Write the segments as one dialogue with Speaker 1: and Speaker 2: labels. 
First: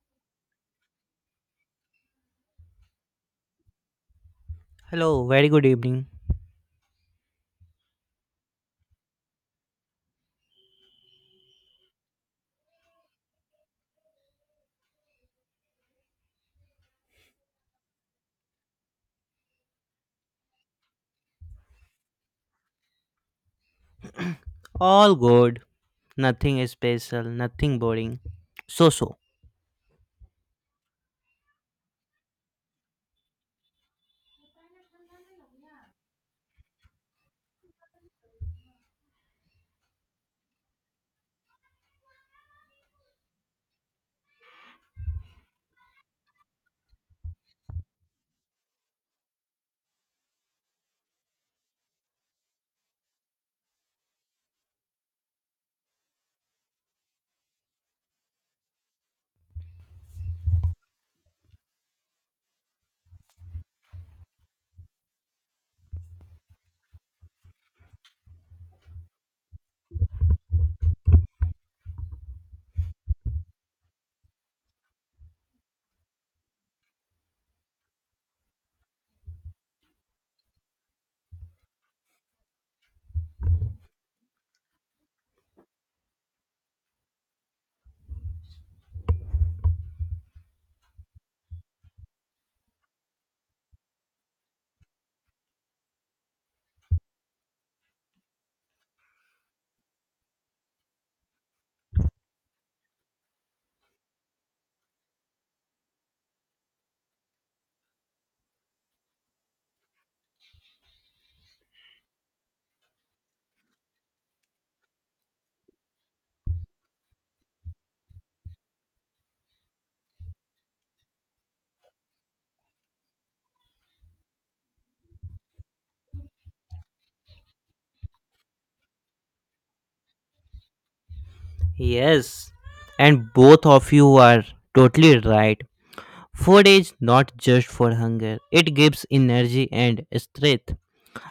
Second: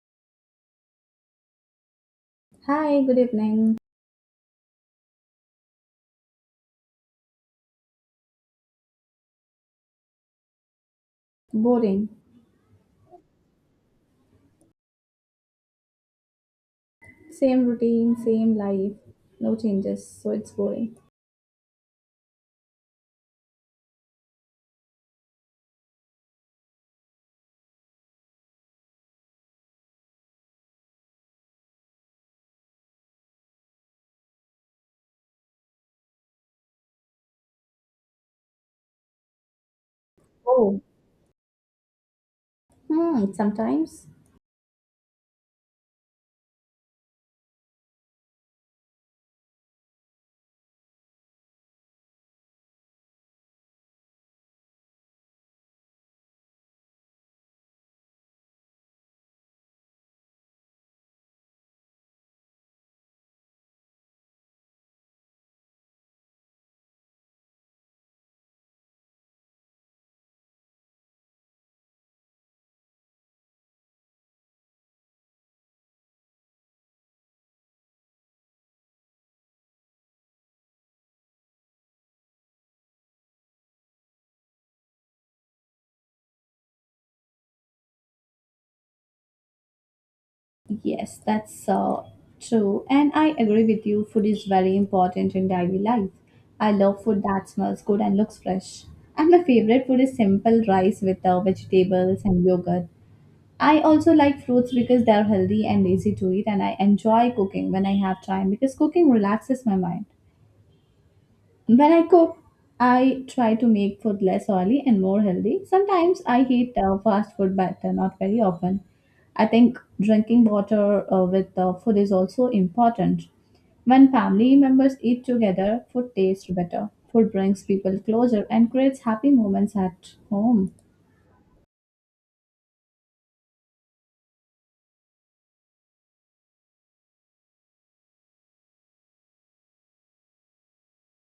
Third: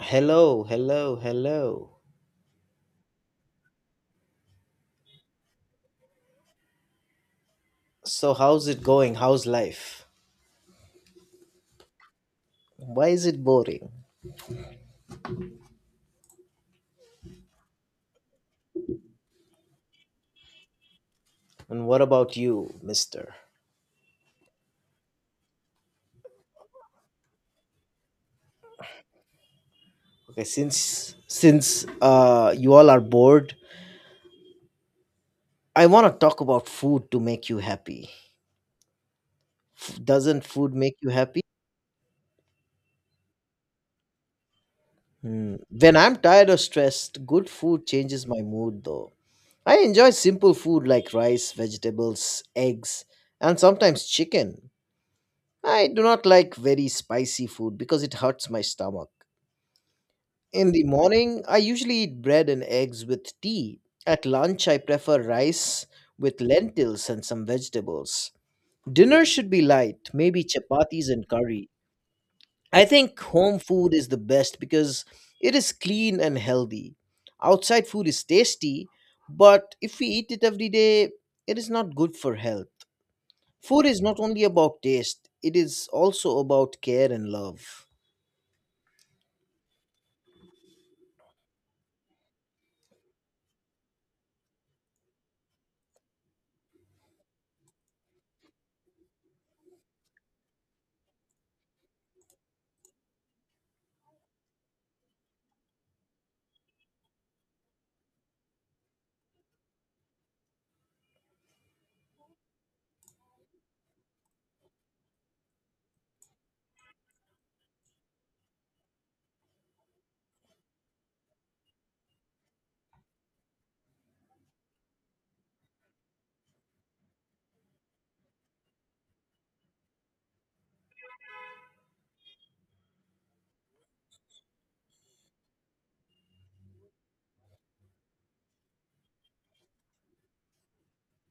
Speaker 1: Hello, hello, hello.
Speaker 2: Hi, good evening.
Speaker 3: Hello, very good evening.
Speaker 1: So, how's it going? How's life?
Speaker 2: Boring.
Speaker 1: Why is it boring?
Speaker 2: Same routine, same life. No changes, so it's boring.
Speaker 1: And what about you, mister?
Speaker 3: All good. Nothing special, nothing boring. So so.
Speaker 1: Okay, since you all are bored, I want to talk about food to make you happy. Doesn't food
Speaker 2: Oh.
Speaker 1: make you happy?
Speaker 2: Hmm, sometimes.
Speaker 1: Hmm. When I'm tired or stressed, good food changes my mood though. I enjoy simple food like rice, vegetables, eggs, and sometimes chicken. I do not like very spicy food because it hurts my stomach. In the morning, I usually eat bread and eggs with tea. At lunch, I prefer rice with lentils and some vegetables. Dinner should be light, maybe chapatis and curry. I think home food is the best because it is clean and healthy. Outside food is tasty, but if we eat it every day, it is not good for health. Food is not only about taste, it is also about care and love.
Speaker 2: Yes, that's true. And I agree with you. Food is very important in daily life. I love food that smells good and looks fresh. And my favorite food is simple rice with vegetables and yogurt. I also like fruits because they're healthy and easy to eat, and I enjoy cooking when I have time because cooking relaxes my mind. When I cook, I try to make food less oily and more healthy. Sometimes I eat fast food, but not very often. I think drinking water with food is also important. When family members eat together, food tastes better. Food brings people closer and creates happy moments at home.
Speaker 3: Yes. And both of you are totally right. Food is not just for hunger, it gives energy and strength.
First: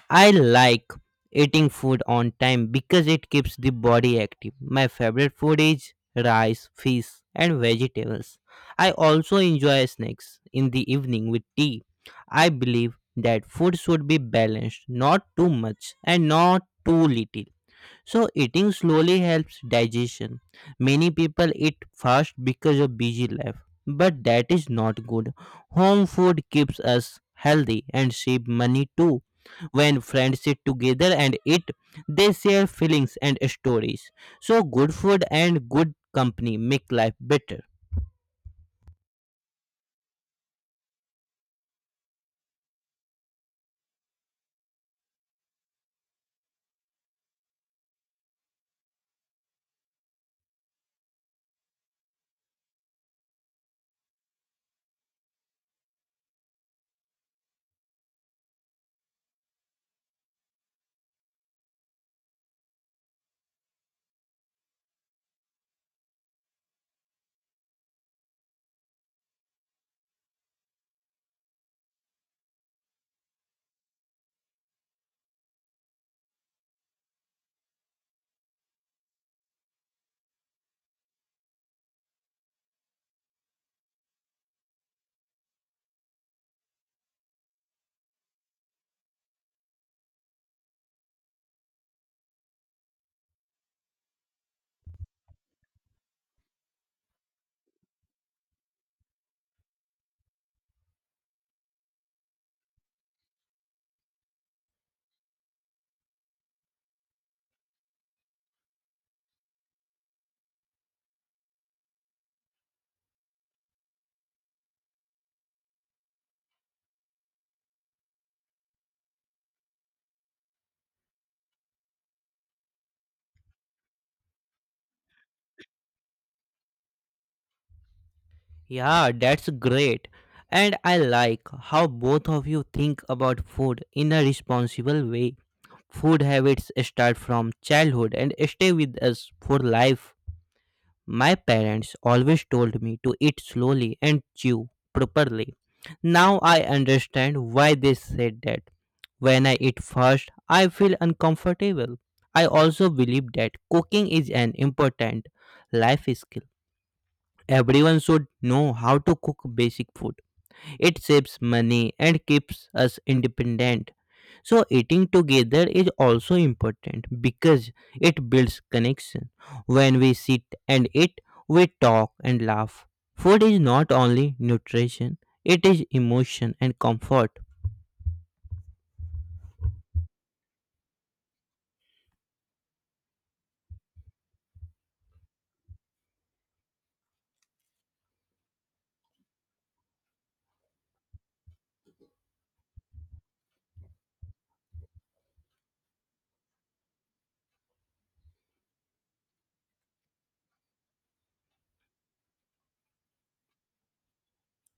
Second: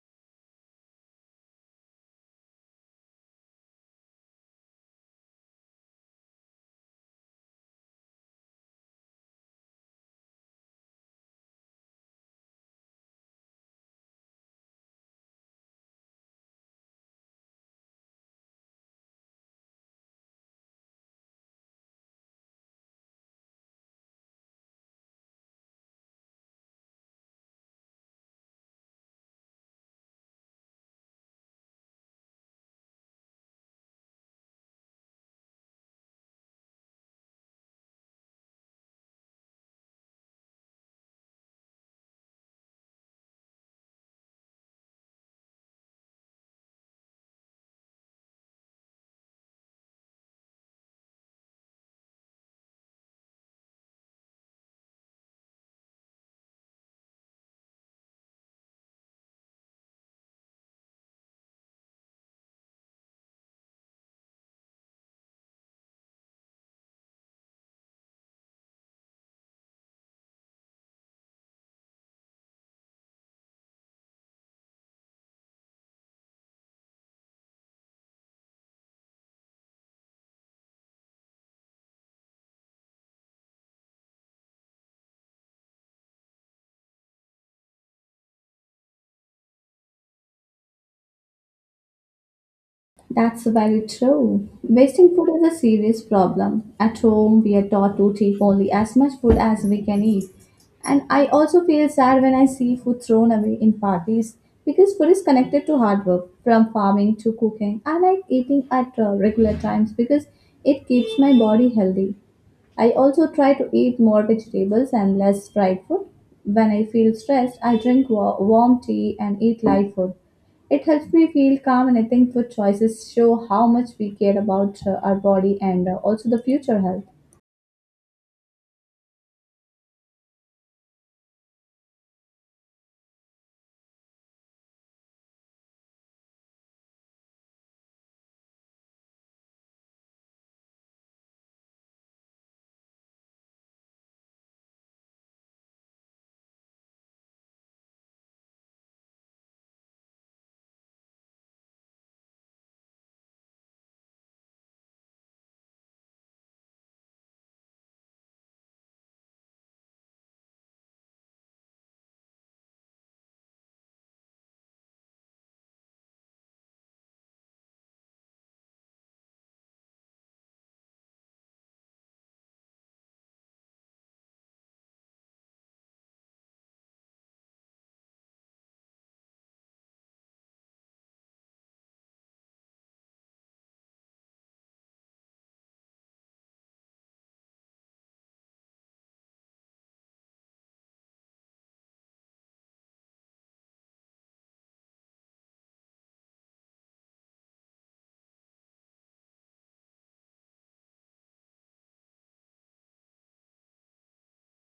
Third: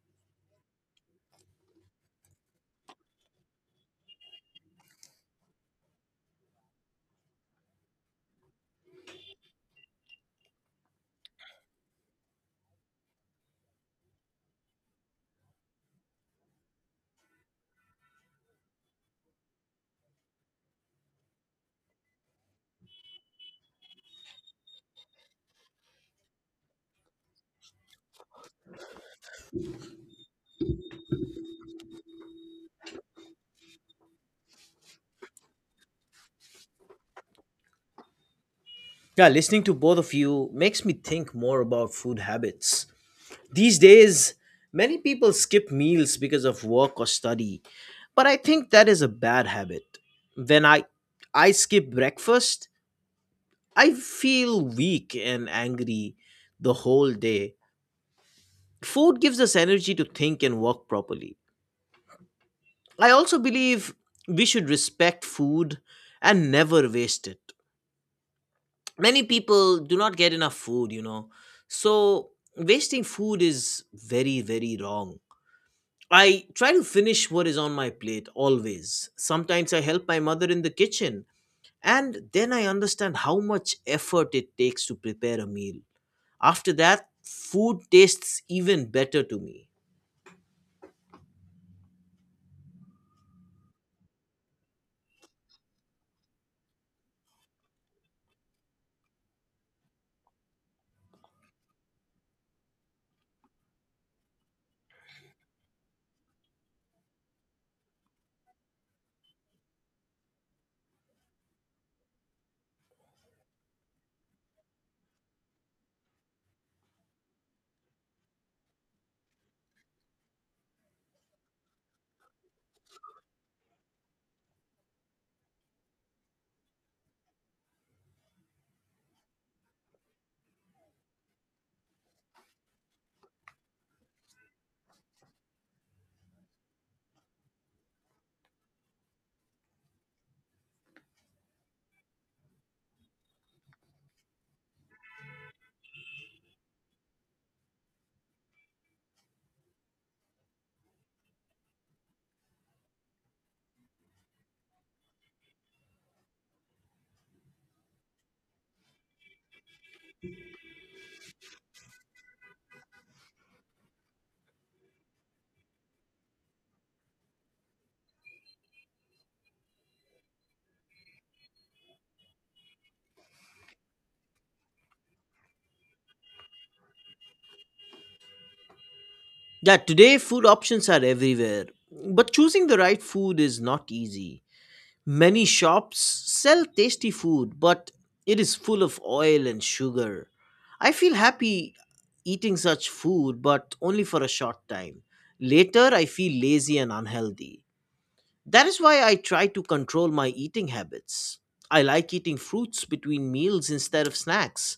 Speaker 3: I like eating food on time because it keeps the body active. My favorite food is rice, fish, and vegetables. I also enjoy snacks in the evening with tea. I believe that food should be balanced, not too much and not too little. So eating slowly helps digestion. Many people eat fast because of busy life, but that is not good. Home food keeps us healthy and save money too. When friends sit together and eat, they share feelings and stories. So good food and good company make life better.
Speaker 1: Yeah, listening to both of you makes me think more about food habits. These days, many people skip meals because of work or study, but I think that is a bad habit. When I skip breakfast, I feel weak and angry the whole day. Food gives us energy to think and work properly. I also believe we should respect food and never waste it. Many people do not get enough food. So wasting food is very very wrong. I try to finish what is on my plate always. Sometimes I help my mother in the kitchen, and then I understand how much effort it takes to prepare a meal. After that, food tastes even better to me.
Speaker 2: That's very true. Wasting food is a serious problem. At home, we are taught to take only as much food as we can eat. And I also feel sad when I see food thrown away in parties because food is connected to hard work, from farming to cooking. I like eating at regular times because it keeps my body healthy. I also try to eat more vegetables and less fried food. When I feel stressed, I drink warm tea and eat light food. It helps me feel calm, and I think food choices show how much we care about our body and also the future health.
Speaker 3: Yeah, that's great. And I like how both of you think about food in a responsible way. Food habits start from childhood and stay with us for life. My parents always told me to eat slowly and chew properly. Now I understand why they said that. When I eat fast, I feel uncomfortable. I also believe that cooking is an important life skill. Everyone should know how to cook basic food. It saves money and keeps us independent. So eating together is also important because it builds connection. When we sit and eat, we talk and laugh. Food is not only nutrition, it is emotion and comfort.
Speaker 1: Yeah, today food options are everywhere, but choosing the right food is not easy. Many shops sell tasty food, but it is full of oil and sugar. I feel happy eating such food, but only for a short time. Later, I feel lazy and unhealthy. That is why I try to control my eating habits. I like eating fruits between meals instead of snacks.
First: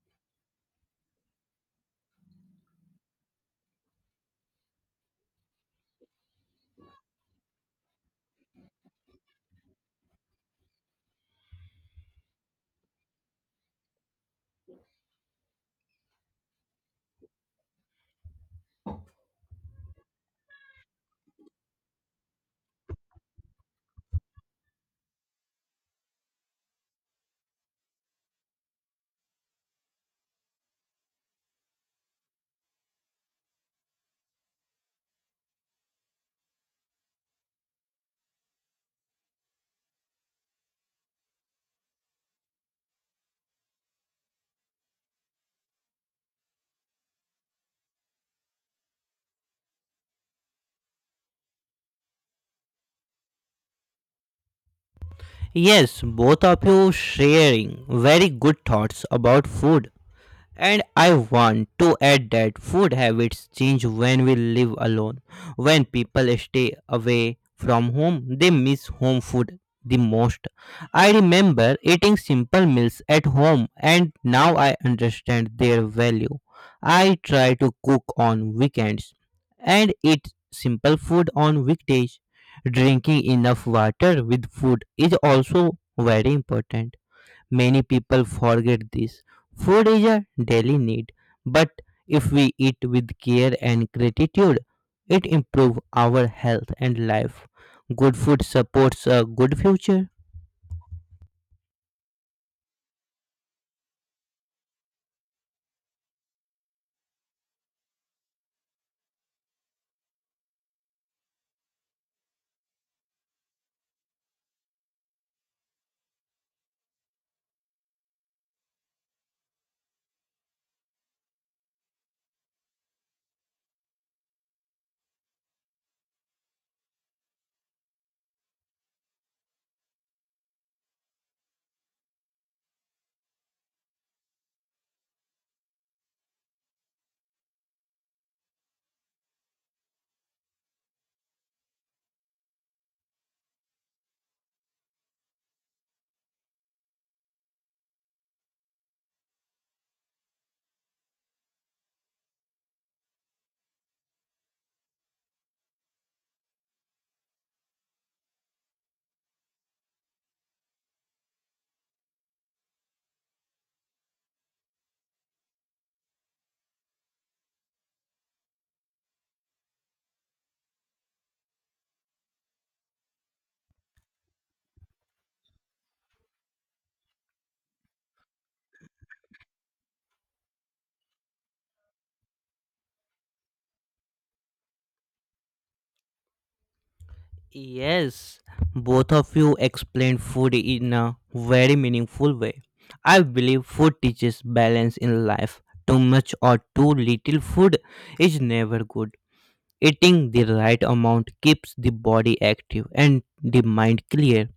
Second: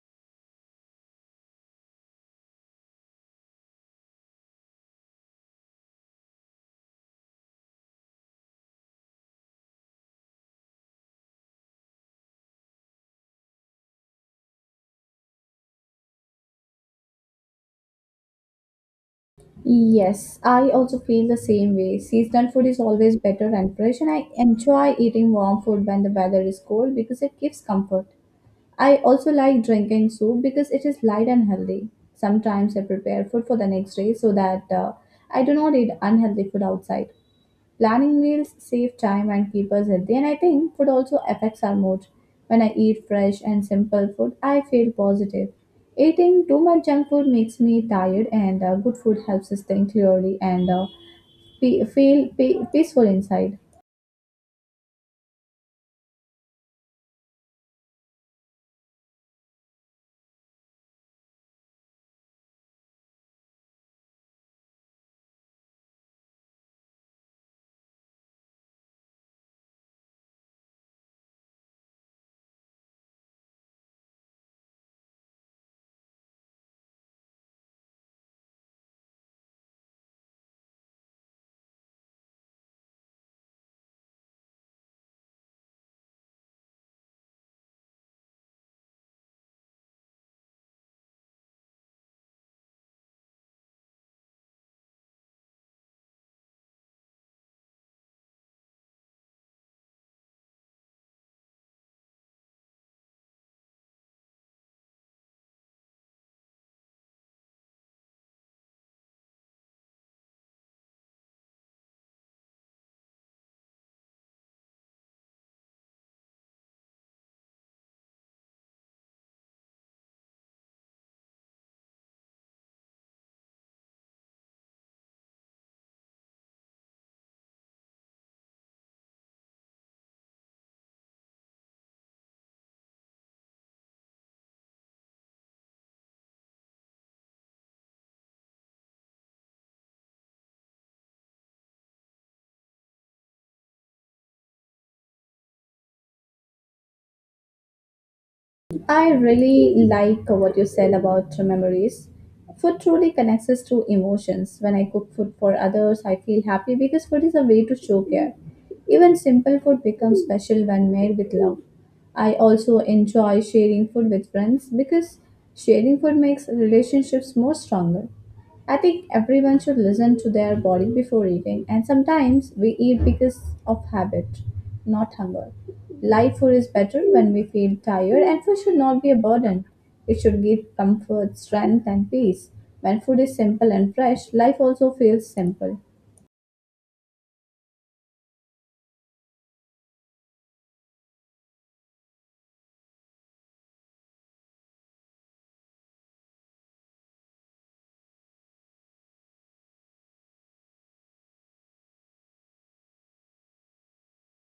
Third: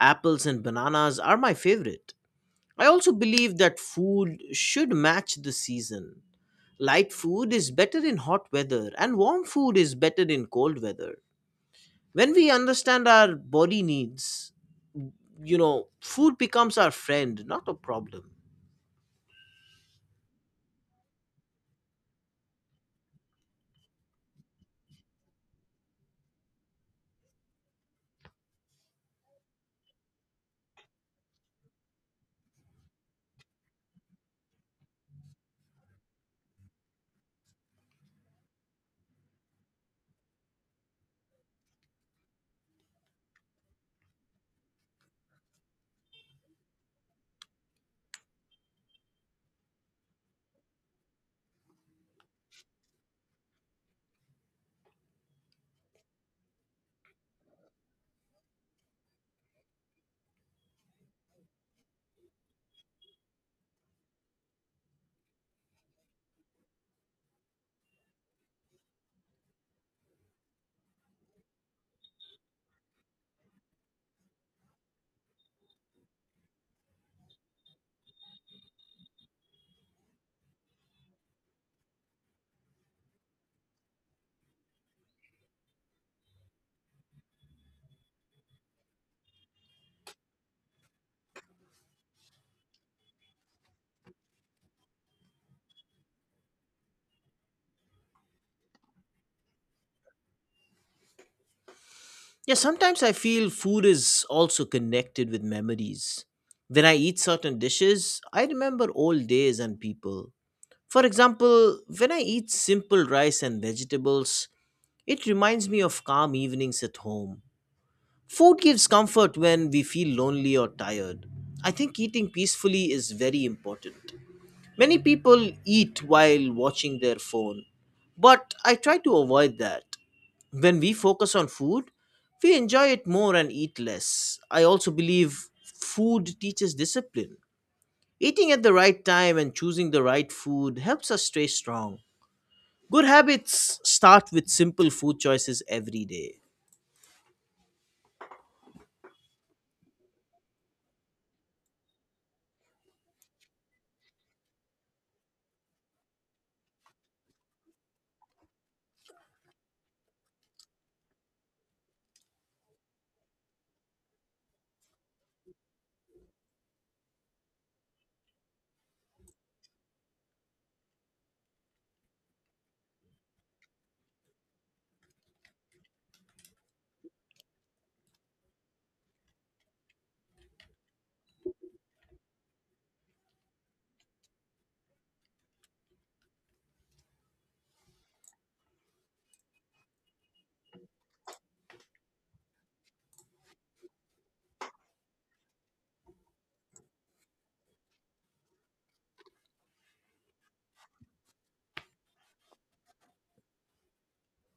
Speaker 1: Apples and bananas are my favorite. I also believe that food should match the season. Light food is better in hot weather, and warm food is better in cold weather. When we understand our body needs, food becomes our friend, not a problem.
Speaker 2: Yes, I also feel the same way. Seasonal food is always better and fresh, and I enjoy eating warm food when the weather is cold because it gives comfort. I also like drinking soup because it is light and healthy. Sometimes I prepare food for the next day so that I do not eat unhealthy food outside. Planning meals save time and keep us healthy, and I think food also affects our mood. When I eat fresh and simple food, I feel positive. Eating too much junk food makes me tired, and good food helps us think clearly and feel peaceful inside.
Speaker 3: Yes, both of you sharing very good thoughts about food. And I want to add that food habits change when we live alone. When people stay away from home, they miss home food the most. I remember eating simple meals at home and now I understand their value. I try to cook on weekends and eat simple food on weekdays. Drinking enough water with food is also very important. Many people forget this. Food is a daily need, but if we eat with care and gratitude, it improves our health and life. Good food supports a good future.
Speaker 1: Yeah, sometimes I feel food is also connected with memories. When I eat certain dishes, I remember old days and people. For example, when I eat simple rice and vegetables, it reminds me of calm evenings at home. Food gives comfort when we feel lonely or tired. I think eating peacefully is very important. Many people eat while watching their phone, but I try to avoid that. When we focus on food, we enjoy it more and eat less. I also believe food teaches discipline. Eating at the right time and choosing the right food helps us stay strong. Good habits start with simple food choices every day.
Speaker 2: I really like what you said about memories. Food truly connects us to emotions. When I cook food for others, I feel happy because food is a way to show care. Even simple food becomes special when made with love. I also enjoy sharing food with friends because sharing food makes relationships more stronger. I think everyone should listen to their body before eating, and sometimes we eat because of habit, not hunger. Light food is better when we feel tired, and food should not be a burden. It should give comfort, strength, and peace. When food is simple and fresh, life also feels simple.
Speaker 3: Yes, both of you explained food in a very meaningful way. I believe food teaches balance in life. Too much or too little food is never good. Eating the right amount keeps the body active and the mind clear.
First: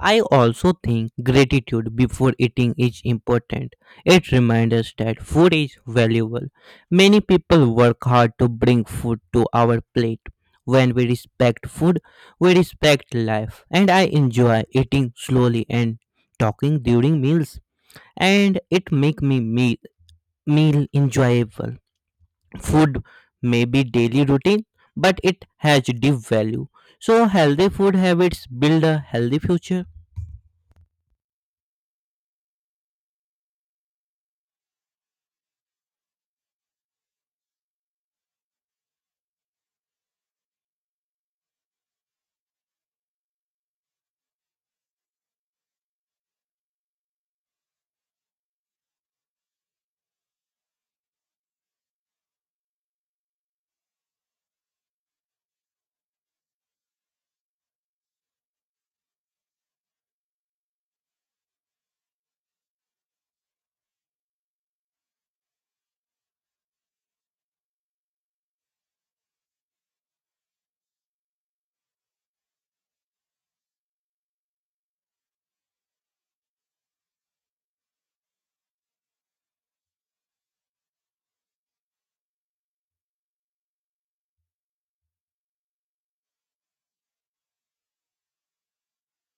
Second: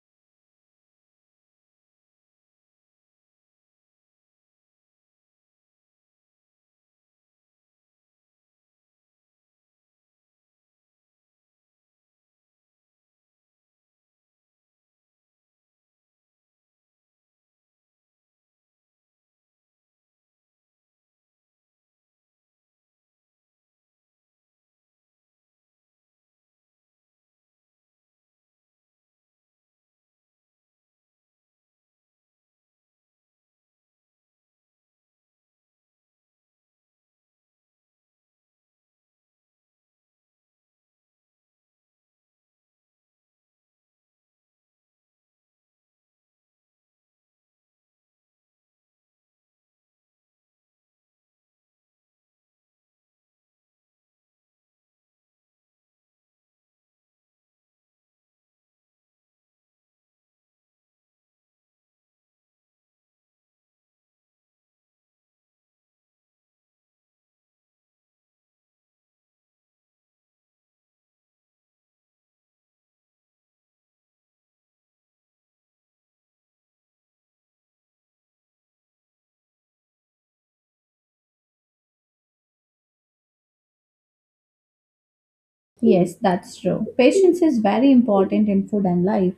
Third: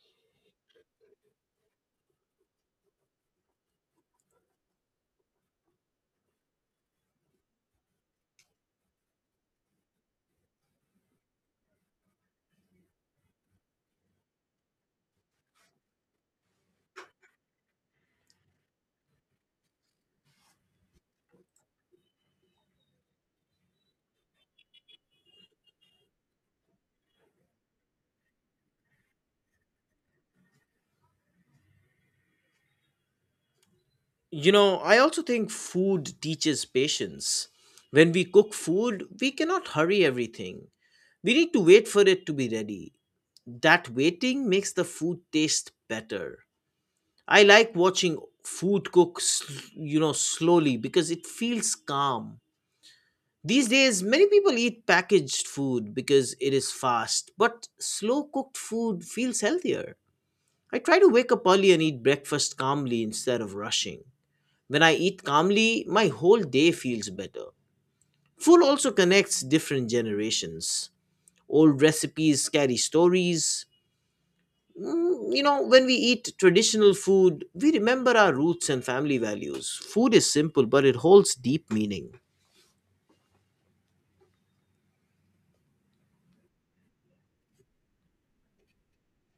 Speaker 3: I also think gratitude before eating is important. It reminds us that food is valuable. Many people work hard to bring food to our plate. When we respect food, we respect life. And I enjoy eating slowly and talking during meals. And it make me meal enjoyable. Food may be daily routine, but it has deep value. So healthy food habits build a healthy future.
Speaker 1: I also think food teaches patience. When we cook food, we cannot hurry everything. We need to wait for it to be ready. That waiting makes the food taste better. I like watching food cook, slowly because it feels calm. These days, many people eat packaged food because it is fast, but slow cooked food feels healthier. I try to wake up early and eat breakfast calmly instead of rushing. When I eat calmly, my whole day feels better. Food also connects different generations. Old recipes carry stories. When we eat traditional food, we remember our roots and family values. Food is simple, but it holds deep meaning.
Speaker 2: Yes, that's true. Patience is very important in food and life.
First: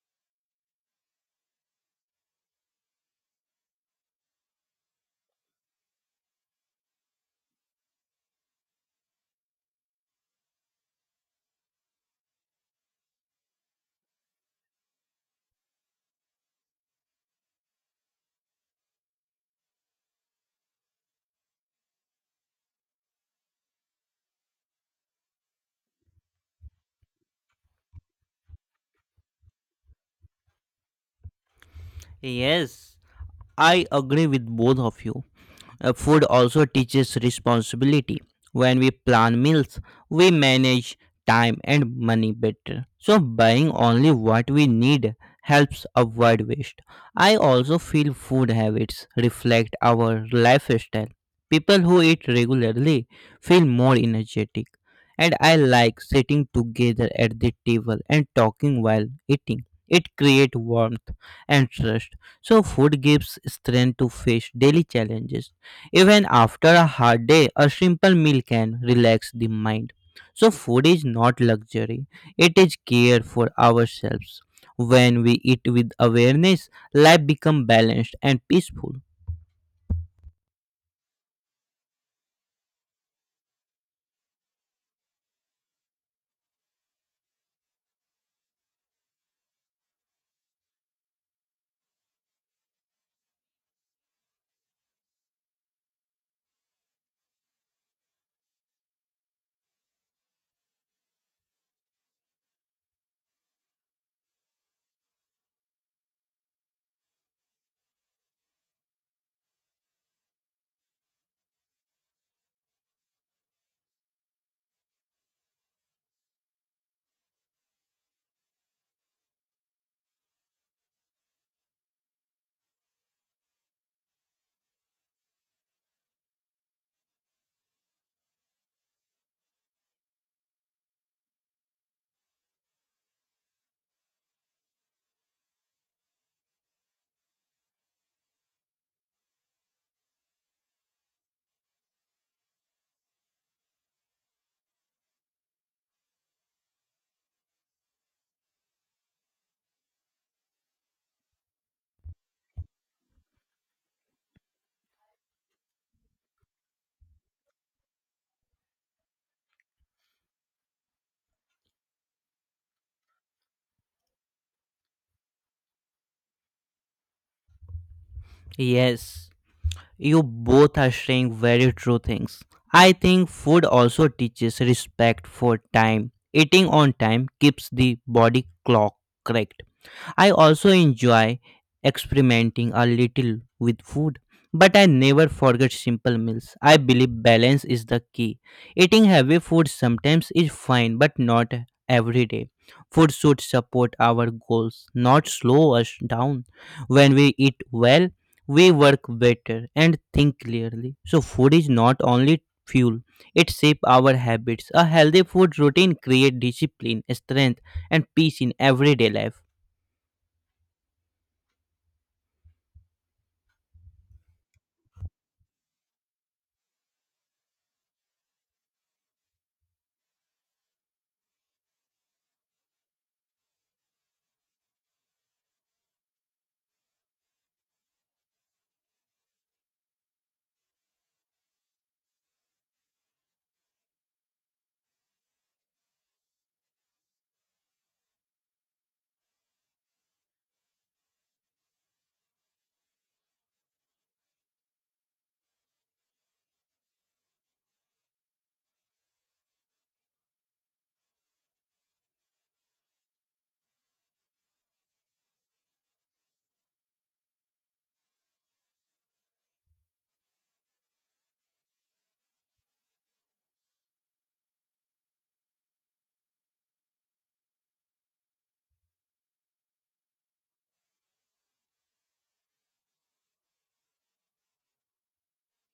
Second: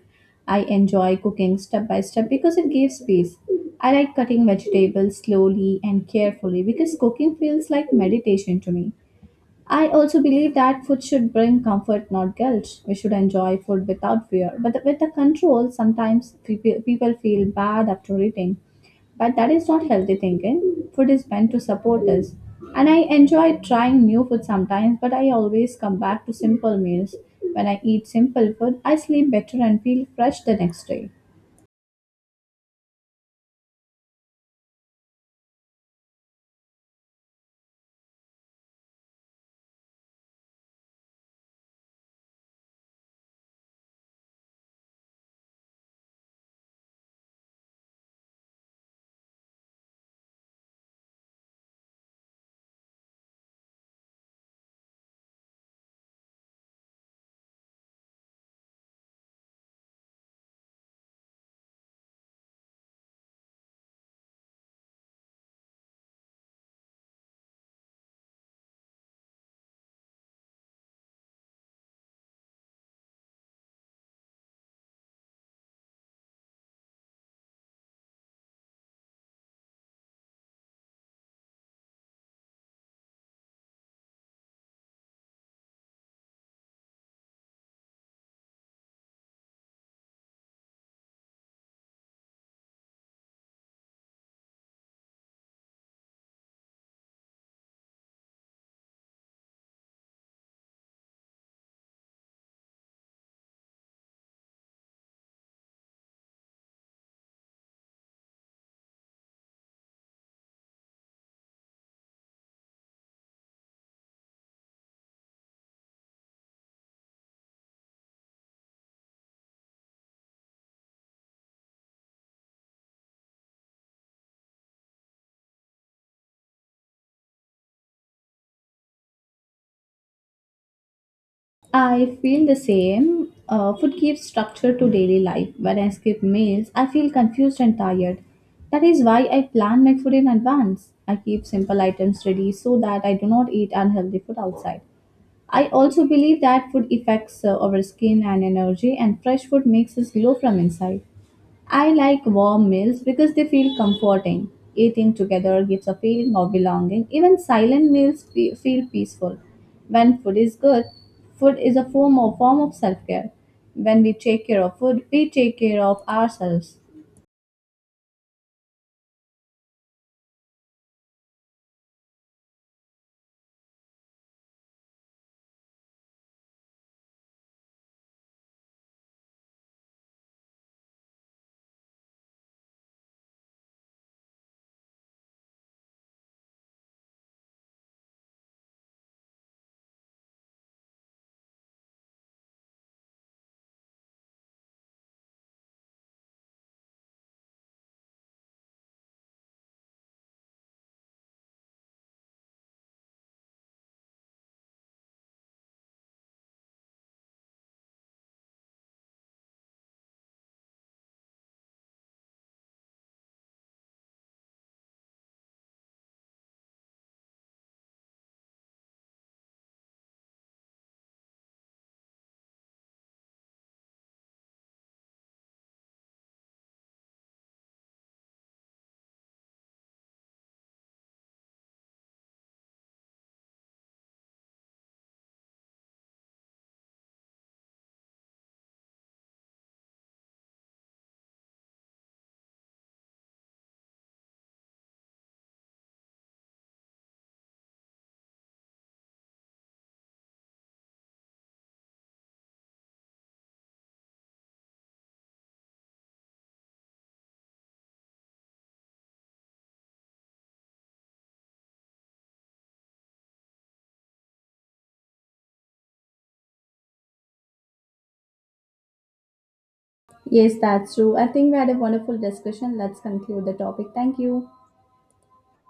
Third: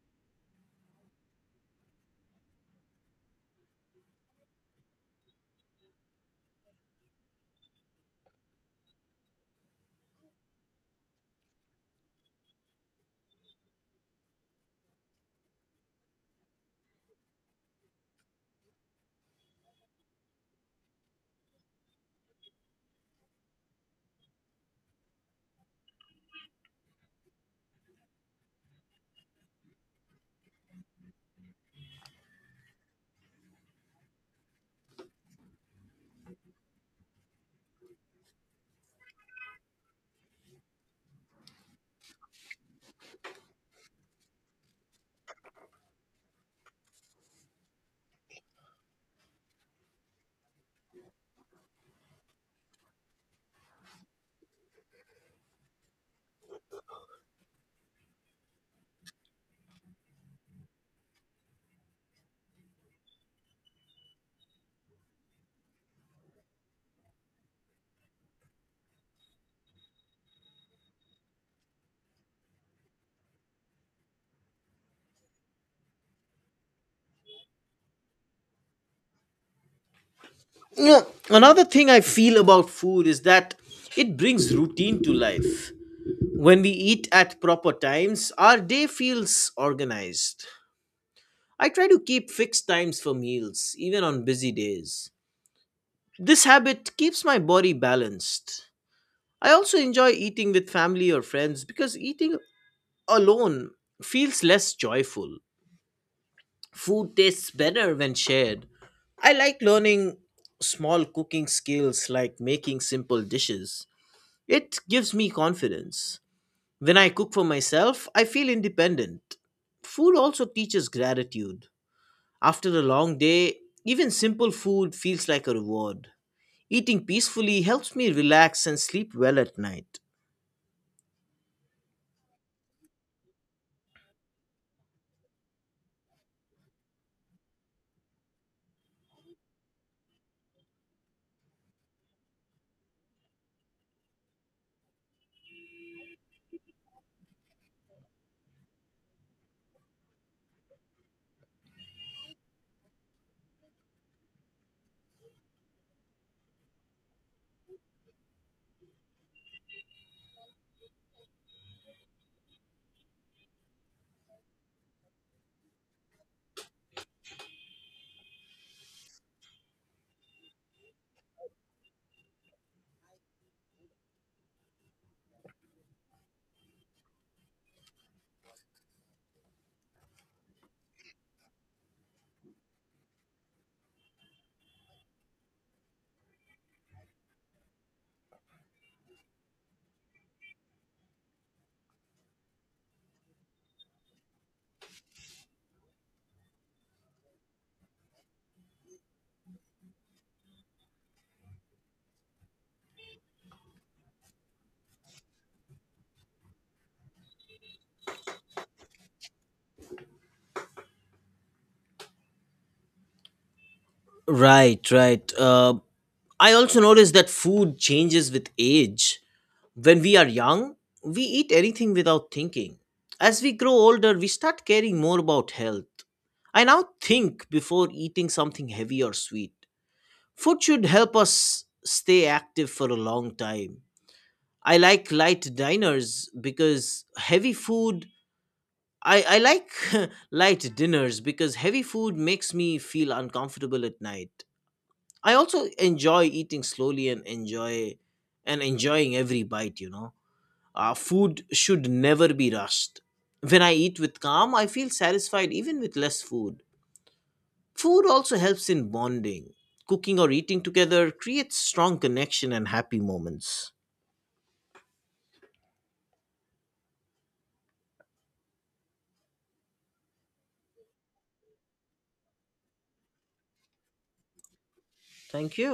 Speaker 2: I enjoy cooking step by step because it gives peace. I like cutting vegetables slowly and carefully because cooking feels like meditation to me. I also believe that food should bring comfort, not guilt. We should enjoy food without fear. But with the control, sometimes people feel bad after eating. But that is not healthy thinking. Food is meant to support us. And I enjoy trying new food sometimes, but I always come back to simple meals. When I eat simple food, I sleep better and feel fresh the next day.
Speaker 3: Yes, I agree with both of you. Food also teaches responsibility. When we plan meals, we manage time and money better. So, buying only what we need helps avoid waste. I also feel food habits reflect our lifestyle. People who eat regularly feel more energetic. And I like sitting together at the table and talking while eating. It creates warmth and trust. So, food gives strength to face daily challenges. Even after a hard day, a simple meal can relax the mind. So, food is not luxury, it is care for ourselves. When we eat with awareness, life becomes balanced and peaceful.
Speaker 1: Yeah, another thing I feel about food is that it brings routine to life. When we eat at proper times, our day feels organized. I try to keep fixed times for meals, even on busy days. This habit keeps my body balanced. I also enjoy eating with family or friends because eating alone feels less joyful. Food tastes better when shared. I like learning small cooking skills like making simple dishes. It gives me confidence. When I cook for myself, I feel independent. Food also teaches gratitude. After a long day, even simple food feels like a reward. Eating peacefully helps me relax and sleep well at night.
Speaker 2: I feel the same. Food gives structure to daily life. When I skip meals, I feel confused and tired. That is why I plan my food in advance. I keep simple items ready so that I do not eat unhealthy food outside. I also believe that food affects our skin and energy, and fresh food makes us glow from inside. I like warm meals because they feel comforting. Eating together gives a feeling of belonging. Even silent meals feel peaceful. When food is good, food is a form of self-care. When we take care of food, we take care of ourselves.
Speaker 3: Yes, you both are saying very true things. I think food also teaches respect for time. Eating on time keeps the body clock correct. I also enjoy experimenting a little with food, but I never forget simple meals. I believe balance is the key. Eating heavy food sometimes is fine, but not every day. Food should support our goals, not slow us down. When we eat well, we work better and think clearly. So, food is not only fuel, it shapes our habits. A healthy food routine creates discipline, strength, and peace in everyday life.
Speaker 1: Right, right. I also noticed that food changes with age. When we are young, we eat anything without thinking. As we grow older, we start caring more about health. I now think before eating something heavy or sweet. Food should help us stay active for a long time. I like light diners because heavy food I like light dinners because heavy food makes me feel uncomfortable at night. I also enjoy eating slowly and enjoying every bite. Food should never be rushed. When I eat with calm, I feel satisfied even with less food. Food also helps in bonding. Cooking or eating together creates strong connection and happy moments.
Speaker 2: Yes, that's true. I think we had a wonderful discussion. Let's conclude the topic. Thank you.
Speaker 1: Thank you.